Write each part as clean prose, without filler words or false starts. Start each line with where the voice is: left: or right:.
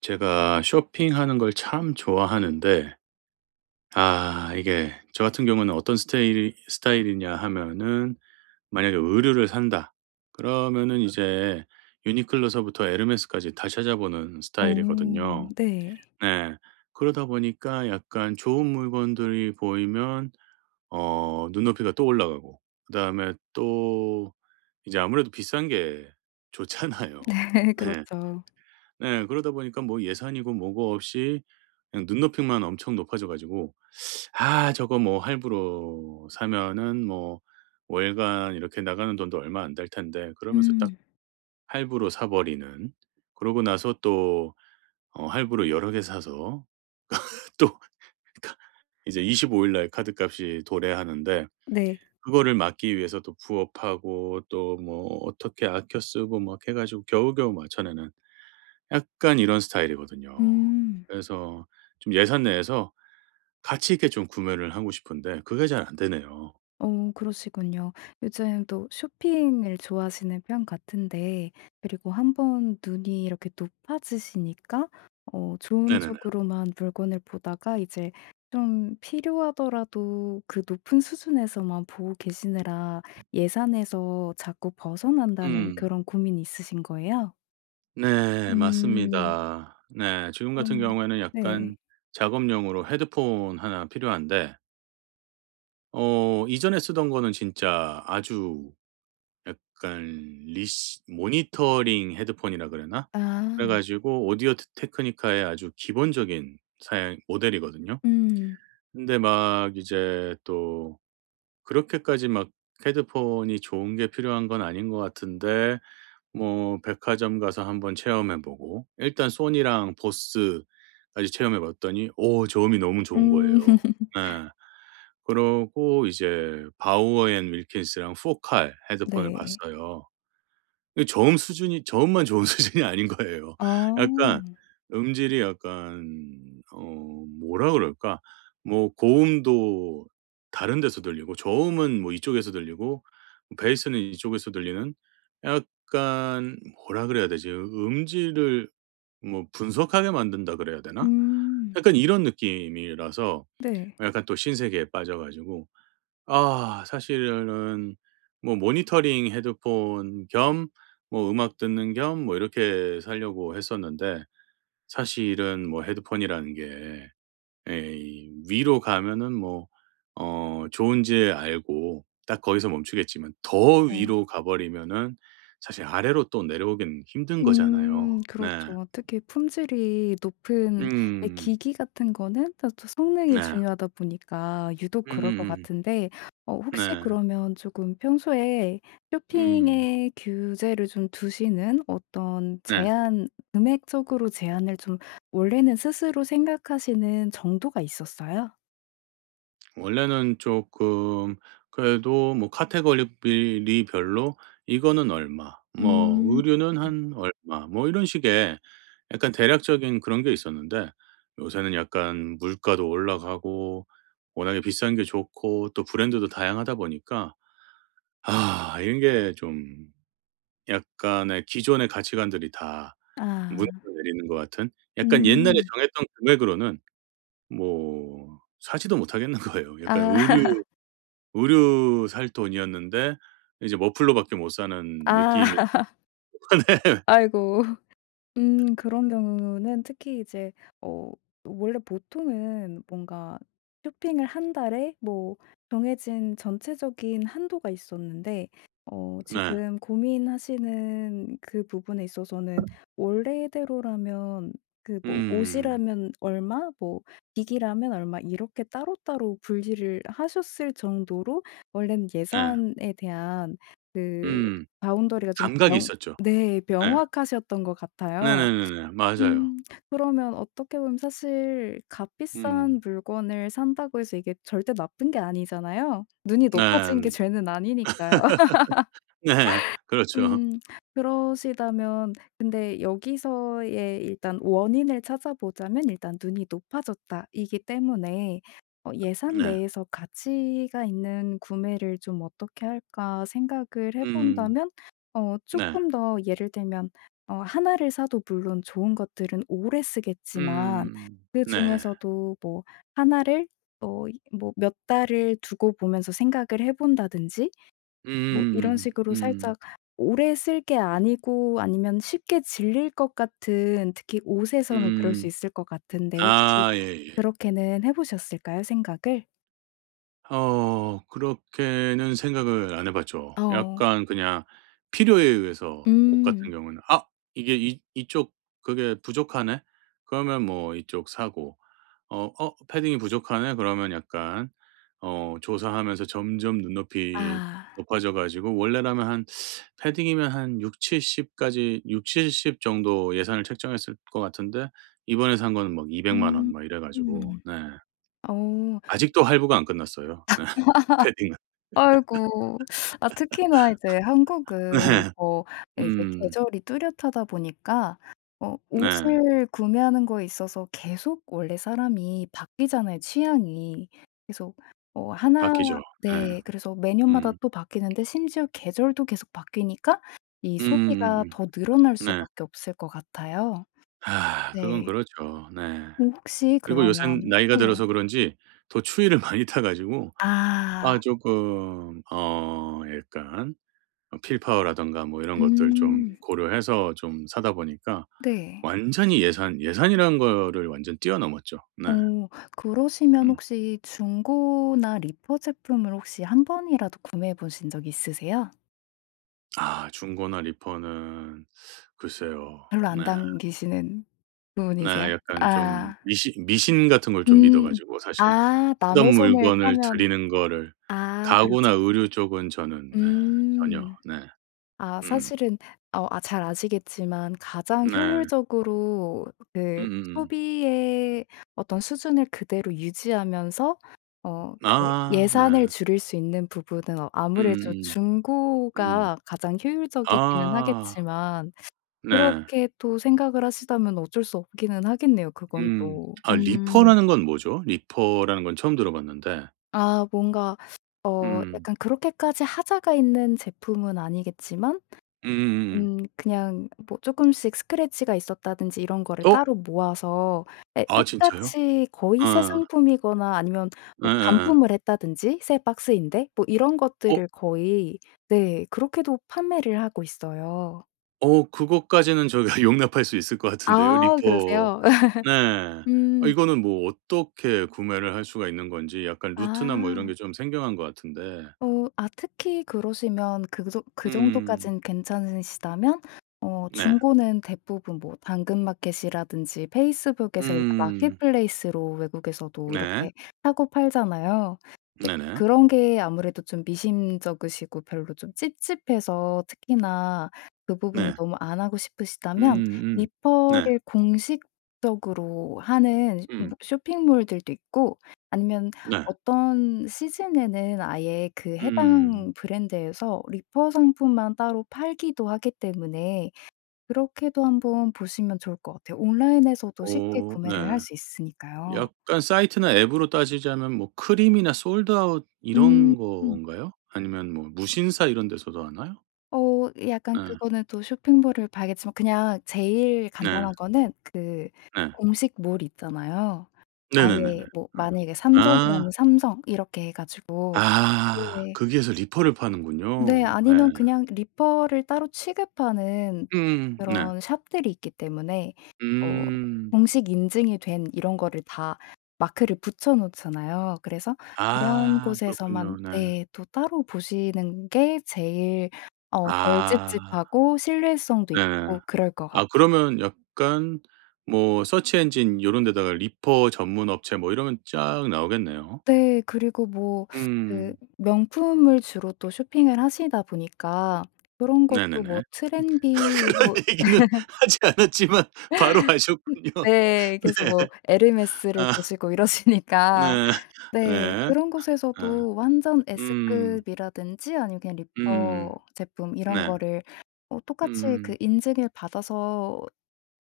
right: 제가 쇼핑하는 걸 참 좋아하는데, 아, 이게 저 같은 경우는 어떤 스타일이냐 하면은, 만약에 의류를 산다. 그러면은 네. 이제 유니클로서부터 에르메스까지 다 찾아보는
left: 어
right: 스타일이거든요.
left: 네. 네.
right: 네. 그러다 보니까 약간 좋은 물건들이 보이면 눈높이가 또 올라가고, 그다음에 또 이제 아무래도 비싼 게 좋잖아요. 네.
left: 그렇죠.
right: 네. 그러다 보니까 뭐 예산이고 뭐고 없이 그냥 눈높이만 엄청 높아져 가지고 '아, 저거 뭐 할부로 사면은 뭐 월간 이렇게 나가는 돈도 얼마 안 될 텐데.' 그러면서 딱
left: 음.
right: 할부로 사 버리는. 그러고 나서 또 할부로 여러 개 사서 또, 그러니까 이제 25일날 카드값이 도래하는데,
left: 네.
right: 그거를 막기 위해서 또 부업하고 또 뭐 어떻게 아껴 쓰고 막 해 가지고 겨우겨우 맞춰 내는, 약간 이런 스타일이거든요.
left: 음.
right: 그래서 좀 예산 내에서 가치 있게 좀 구매를 하고 싶은데 그게 잘 안 되네요.
left: 어 그러시군요. 요즘 또 쇼핑을 좋아하시는 편 같은데, 그리고 한 번 눈이 이렇게 높아지시니까 어 좋은
right: 네네네.
left: 쪽으로만 물건을 보다가 이제 좀 필요하더라도 그 높은 수준에서만 보고 계시느라 예산에서 자꾸 벗어난다는
right: 음.
left: 그런 고민이 있으신 거예요?
right: 네,
left: 음.
right: 맞습니다. 네. 지금 같은
left: 그러면
right: 경우에는
left: 네.
right: 약간 작업용으로 헤드폰 하나 필요한데, 이전에 쓰던 거는 진짜 아주 약간 리시 모니터링 헤드폰이라 그러나? 그래
left: 아.
right: 가지고 오디오 테 테크니카의 아주 기본적인 사양 모델이거든요.
left: 음.
right: 근데 막 이제 또 그렇게까지 막 헤드폰이 좋은 게 필요한 건 아닌 것 같은데, 뭐 백화점 가서 한번 체험해 보고 일단 소니랑 보스까지 체험해 봤더니 오, 저음이 너무 좋은
left: 음.
right: 거예요. 네, 그러고 이제 바우어 앤 윌킨스랑 포칼 헤드폰을
left: 네.
right: 봤어요. 이 저음 수준이 저음만 좋은 수준이 아닌 거예요.
left: 아.
right: 약간 음질이 약간 뭐라 그럴까? 뭐 고음도 다른 데서 들리고, 저음은 뭐 이쪽에서 들리고, 베이스는 이쪽에서 들리는, 약간 뭐라 그래야 되지? 음질을 뭐 분석하게 만든다 그래야 되나?
left: 음.
right: 약간 이런 느낌이라서
left: 네.
right: 약간 또 신세계에 빠져 가지고, 아 사실은 뭐 모니터링 헤드폰 겸 뭐 음악 듣는 겸 뭐 이렇게 살려고 했었는데, 사실은 뭐 헤드폰이라는 게, 예 이 위로 가면은 뭐 좋은지 알고 딱 거기서 멈추겠지만, 더
left: 어,
right: 위로 가 버리면은 사실 아래로 또 내려오긴 힘든 거잖아요. 네.
left: 그렇죠. 특히 품질이 높은 내
right: 음.
left: 기기 같은 거는 또 성능이
right: 네.
left: 중요하다 보니까 유독 그럴 것
right: 음음음.
left: 같은데. 어 혹시
right: 네.
left: 그러면 조금 평소에
right: 음.
left: 쇼핑에 규제를 좀 두시는, 어떤
right: 네.
left: 제한 금액적으로 제한을 좀, 원래는 스스로 생각하시는 정도가 있었어요?
right: 원래는 조금, 그래도 뭐 카테고리 별로 이거는 얼마, 뭐
left: 음.
right: 의류는 한 얼마, 뭐 이런 식의 약간 대략적인 그런 게 있었는데, 요새는 약간 물가도 올라가고 워낙에 비싼 게 좋고 또 브랜드도 다양하다 보니까 아 이런 게 좀, 약간의 기존의 가치관들이 다 무너져
left: 아.
right: 내리는 것 같은. 약간 옛날에
left: 음.
right: 정했던 금액으로는 뭐 사지도 못하겠는 거예요. 약간
left: 아.
right: 의류 살 돈이었는데 이제 머플러밖에 못 사는
left: 아.
right: 느낌이.
left: 아이고. 음, 그런 경우는 특히 이제 어 원래 보통은 뭔가 쇼핑을 한 달에 뭐 정해진 전체적인 한도가 있었는데, 어
right: 네.
left: 지금 고민하시는 그 부분에 있어서는 원래대로라면 그 뭐
right: 음.
left: 옷이라면 얼마 뭐 기기라면 얼마 이렇게 따로따로 분리를 하셨을 정도로 원래는
right: 네.
left: 예산에 대한 그
right: 음.
left: 바운더리가 좀
right: 감각이 있었죠.
left: 네.
right: 네.
left: 명확하셨던 것 같아요.
right: 네네네네. 맞아요.
left: 음. 그러면 어떻게 보면 사실
right: 음.
left: 값비싼 물건을 산다고 해서 이게 절대 나쁜 게 아니잖아요. 눈이 높아진 게
right: 네.
left: 죄는 아니니까요.
right: 네. 그렇죠.
left: 음. 그러시다면 근데 여기서의 일단 원인을 찾아보자면 일단 눈이 높아졌다 이기 때문에 어 '예산
right: 네.
left: 내에서 가치가 있는 구매를 좀 어떻게 할까?' 생각을 해
right: 음.
left: 본다면, 어
right: 네.
left: 조금 더 예를 들면 어나를 사도 물론 좋은 것들은 오래 쓰겠지만,
right: 음. 네.
left: 그중에서도 뭐나를 어 뭐 몇 달을 두고 보면서 생각을 해 본다든지 뭐 이런 식으로
right: 음.
left: 살짝, 오래 쓸 게 아니고 아니면 쉽게 질릴 것 같은 특히 옷에서는 그럴 수
right: 음.
left: 있을 것 같은데, 혹시
right: 아 예예.
left: 그렇게는 해 보셨을까요, 생각을?
right: 그렇게는 생각을 안 해 봤죠.
left: 어.
right: 약간 그냥 필요에 의해서 옷 같은
left: 음.
right: 경우는, '아 이게 이 이쪽 그게 부족하네.' 그러면 뭐 이쪽 사고, 어 '어 패딩이 부족하네.' 그러면 약간 조사하면서 점점 눈높이
left: 아.
right: 높아져 가지고, 원래라면 한 패딩이면 한 60-70 까지 육칠십 정도 예산을 책정했을 것 같은데, 이번에 산 거는 막2 0 0 원
left: 음.
right: 막 이래 가지고.
left: 음.
right: 네,
left: 어.
right: 아직도 할부가 안 끝났어요. 네, 패딩은.
left: 아이고. 아 특히나 이제
right: 네.
left: 한국은 뭐 이게
right: 음.
left: 계절이 뚜렷하다 보니까 어
right: 네.
left: 옷을 구매하는 거에 있어서 계속, 원래 사람이 바뀌잖아요, 취향이. 계속 어 하나
right: 바뀌죠. 네.
left: 네. 그래서 매년마다
right: 음.
left: 또 바뀌는데 심지어 계절도 계속 바뀌니까 이 소비가
right: 음음음음.
left: 더 늘어날
right: 네.
left: 수밖에 없을 것 같아요.
right: 아 그건
left: 네.
right: 그렇죠. 네.
left: 어 혹시
right: 그리고 요샌
left: 그러면
right: 나이가
left: 네.
right: 들어서 그런지 더 추위를 많이 타 가지고 아
left: 아.
right: 쪼끔 어 약간 필파워라든가 뭐 이런 것들 좀
left: 음.
right: 고려해서 좀 사다 보니까
left: 네.
right: 완전히 예산이라는 거를 완전 뛰어넘었죠. 네.
left: 어 그러시면
right: 음.
left: 혹시 중고나 리퍼 제품을 혹시 한 번이라도 구매해 보신 적 있으세요?
right: 아 중고나 리퍼는 글쎄요.
left: 별로
right: 네.
left: 안 당기시는
right: 네.
left: 부분이세요?
right: 약간 좀
left: 아.
right: 미신 같은 걸 좀 믿어
left: 음.
right: 가지고 사실
left: 아
right: 쓰던
left: 남의 손을
right: 물건을
left: 타면
right: 드리는 거를,
left: 아
right: 가구나
left: 그렇죠.
right: 의류 쪽은 저는 네, 전혀.
left: 음.
right: 네.
left: 아
right: 음.
left: 사실은, 어 아 잘 아시겠지만 가장
right: 네.
left: 효율적으로 그
right: 음음음.
left: 소비의 어떤 수준을 그대로 유지하면서 어 그
right: 아
left: 예산을
right: 네.
left: 줄일 수 있는 부분은 어 아무래도
right: 음. 음.
left: 중고가 가장 효율적이기는
right: 아
left: 하겠지만,
right: 네.
left: 그렇게 또 생각을 하시다면 어쩔 수 없기는 하겠네요 그건
right: 음.
left: 또.
right: 아
left: 음.
right: 리퍼라는 건 뭐죠? 리퍼라는 건 처음 들어 봤는데.
left: 아 뭔가 어
right: 음.
left: 약간 그렇게까지 하자가 있는 제품은 아니겠지만,
right: 음음음.
left: 그냥 뭐 조금씩 스크래치가 있었다든지 이런 거를
right: 어?
left: 따로 모아서 예
right: 아 진짜요?
left: 똑같이 거의 새
right: 아,
left: 상품이거나, 아니면
right: 예.
left: 뭐
right: 예예예.
left: 반품을 했다든지 새 박스인데 뭐 이런
right: 어
left: 것들을 거의 네 그렇게도 판매를 하고 있어요.
right: 그것까지는 저희가 용납할 수 있을 것 같은데요,
left: 아
right: 리퍼.
left: 그러세요?
right: 네. 아
left: 음.
right: 이거는 뭐 어떻게 구매를 할 수가 있는 건지 약간 루트나 뭐 이런
left: 아.
right: 게 좀 생경한 것 같은데.
left: 어 아 특히 그러시면 그 정 그
right: 음.
left: 정도까진 괜찮으시다면, 어
right: 네.
left: 중고는 대부분 뭐 당근마켓이라든지 페이스북에서 이렇게
right: 음.
left: 마켓플레이스로 외국에서도
right: 네.
left: 이렇게 사고 팔잖아요. 근데
right: 네네.
left: 그런 게 아무래도 좀 미심쩍으시고 별로 좀 찝찝해서 특히나 그 부분은
right: 네.
left: 너무 안 하고 싶으시다면,
right: 음음. 네.
left: 리퍼를 공식적으로 하는 뭐
right: 음.
left: 쇼핑몰들도 있고 아니면
right: 네.
left: 어떤 시즌에는 아예 그
right: 음.
left: 해당 브랜드에서 리퍼 상품만 따로 팔기도 하기 때문에 그렇게도 한번 보시면 좋을 것 같아요. 온라인에서도 쉽게
right: 어
left: 구매를 할
right: 네.
left: 수 있으니까요.
right: 약간 사이트나 앱으로 따지자면 뭐 크림이나 솔드아웃
left: 음.
right: 이런 건가요? 아니면 뭐 무신사 이런 데서도 하나요?
left: 어 약간
right: 네.
left: 그거는 또 쇼핑몰을 봐야겠지만, 그냥 제일
right: 네.
left: 간단한 거는 그
right: 네.
left: 공식 몰 있잖아요.
right: 네네네네.
left: 아예 뭐
right: 어.
left: 만약에
right: 아.
left: 삼성이라면 삼성 이렇게 해 가지고
right: 아
left: 네.
right: 거기에서 리퍼를
left: 네.
right: 파는군요.
left: 아니면
right: 예.
left: 그냥 리퍼를 따로 취급하는
right: 음음 네.
left: 그런 샵들이 있기 때문에, 어
right: 음.
left: 공식 인증이 된 이런 거를 다 마크를 붙여 놓잖아요. 그래서 그런
right: 아 그렇군요.
left: 곳에서만
right: 네.
left: 네 또 따로 보시는 게 제일 어 덜
right: 아
left: 찝찝하고 신뢰성도
right: 네네.
left: 있고 그럴 것 같아요.
right: 아 그러면 약간 뭐 서치 엔진 요런 데다가 리퍼 전문 업체 뭐 이러면 쫙 나오겠네요.
left: 네. 그리고 뭐 그
right: 음.
left: 명품을 주로 또 쇼핑을 하시다 보니까 그런 것도
right: 네네네.
left: 뭐 트렌디
right: 그런
left: 뭐
right: 얘기는 하지 않았지만 바로 아셨군요.
left: 네.
right: 네.
left: 그래서 뭐 에르메스를
right: 아
left: 보시고 이러시니까,
right: 네.
left: 네
right: 예.
left: 그런
right: 예.
left: 곳에서도 완전
right: 음.
left: S급이라든지 아니면 그냥 리퍼
right: 음음.
left: 제품 이런
right: 네.
left: 거를 어 똑같이
right: 음.
left: 그 인증을 받아서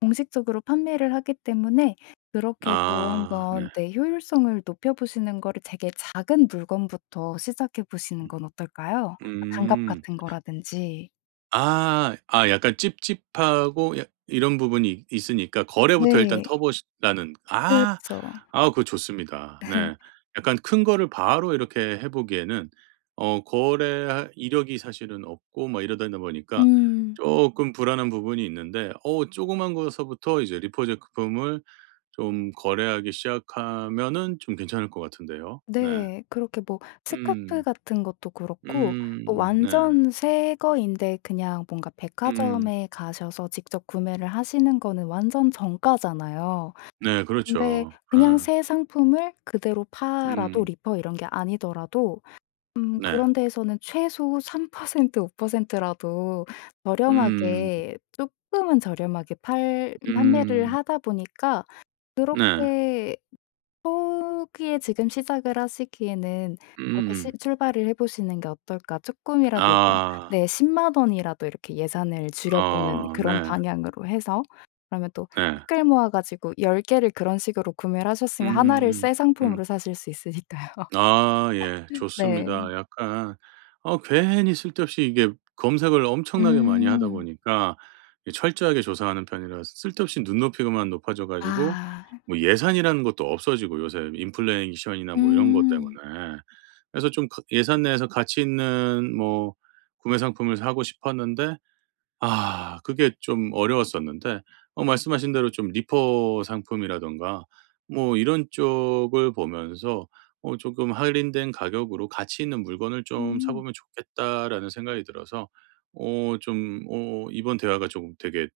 left: 공식적으로 판매를 하기 때문에 그렇게도
right: 아 네.
left: 한번 네 효율성을 높여 보시는 거를, 되게 작은 물건부터 시작해 보시는 건 어떨까요? 뭐 장갑
right: 음.
left: 같은 거라든지.
right: 아. 아 약간 찝찝하고 이런 부분이 있 있으니까 거래부터 일단 터
left: 네.
right: 보시라는, 아.
left: 그쵸.
right: 아 그거 좋습니다. 네. 약간 큰 거를 바로 이렇게 해 보기에는 거래 이력이 사실은 없고 막 이러다 보니까
left: 음.
right: 조금 불안한 부분이 있는데, 조그만 거서부터 이제 리포 제품을 좀 거래하기 시작하면은 좀 괜찮을 것 같은데요. 네.
left: 네. 그렇게 뭐 스카프
right: 음.
left: 같은 것도 그렇고, 어
right: 네.
left: 완전 새 거인데 그냥 뭔가
right: 음
left: 백화점에 가셔서 직접 구매를 하시는 거는 완전 정가잖아요.
right: 네
left: 근데
right: 그렇죠.
left: 그냥
right: 예.
left: 새 상품을 그대로 팔아도
right: 음
left: 리퍼 이런 게 아니더라도
right: 네.
left: 그런 데에서는 최소 3% 5% 라도
right: 음
left: 저렴하게, 쪼끔은 저렴하게 팔 판매를
right: 음
left: 하다 보니까,
right: 네.
left: 그렇게 초기에 지금 시작을 하시기에는 이렇게 시
right: 음음.
left: 출발을 해 보시는 게 어떨까? 조금이라도 뭐
right: 아.
left: 네1 0 원이라도 이렇게 예산을 줄여보는
right: 어
left: 그런
right: 네.
left: 방향으로 해서, 그러면 또
right: 네.
left: 댓글 모아 가지고 10 개를 그런 식으로 구매를 하셨으면 하나를 새
right: 음. 음.
left: 상품으로 사실 수 있으니까요.
right: 아 예.
left: 네.
right: 좋습니다. 약간 괜히 쓸데없이 이게 검색을 엄청나게 많이 하다
left: 음.
right: 보니까, 이 철저하게 조사하는 편이라 쓸데없이 눈높이만 높아져 가지고
left: 아.
right: 뭐 예산이라는 것도 없어지고, 요새 인플레이션이나 뭐 이런 것
left: 음.
right: 때문에. 그래서 좀 예산 내에서 가치 있는 뭐 구매 상품을 사고 싶었는데, 아 그게 좀 어려웠었는데, 말씀하신 대로 좀 리퍼 상품이라든가 뭐 이런 쪽을 보면서 조금 할인된 가격으로 '가치 있는 물건을 좀 사
left: 음.
right: 보면 좋겠다.'라는 생각이 들어서 이번 대화가 조금 되게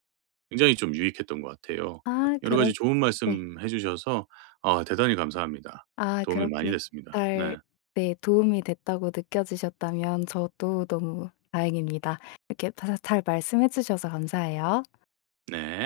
right: 굉장히 좀 유익했던 것 같아요.
left: 아 그
right: 여러
left: 렇
right: 가지 좋은
left: 네.
right: 말씀해 주셔서, 아 대단히 감사합니다.
left: 아
right: 도움이 많이
left: 그렇게
right: 됐습니다.
left: 잘,
right: 네.
left: 네 도움이 됐다고 느껴지셨다면 저도 너무 다행입니다. 이렇게 다 잘 말씀해 주셔서 감사해요.
right: 네.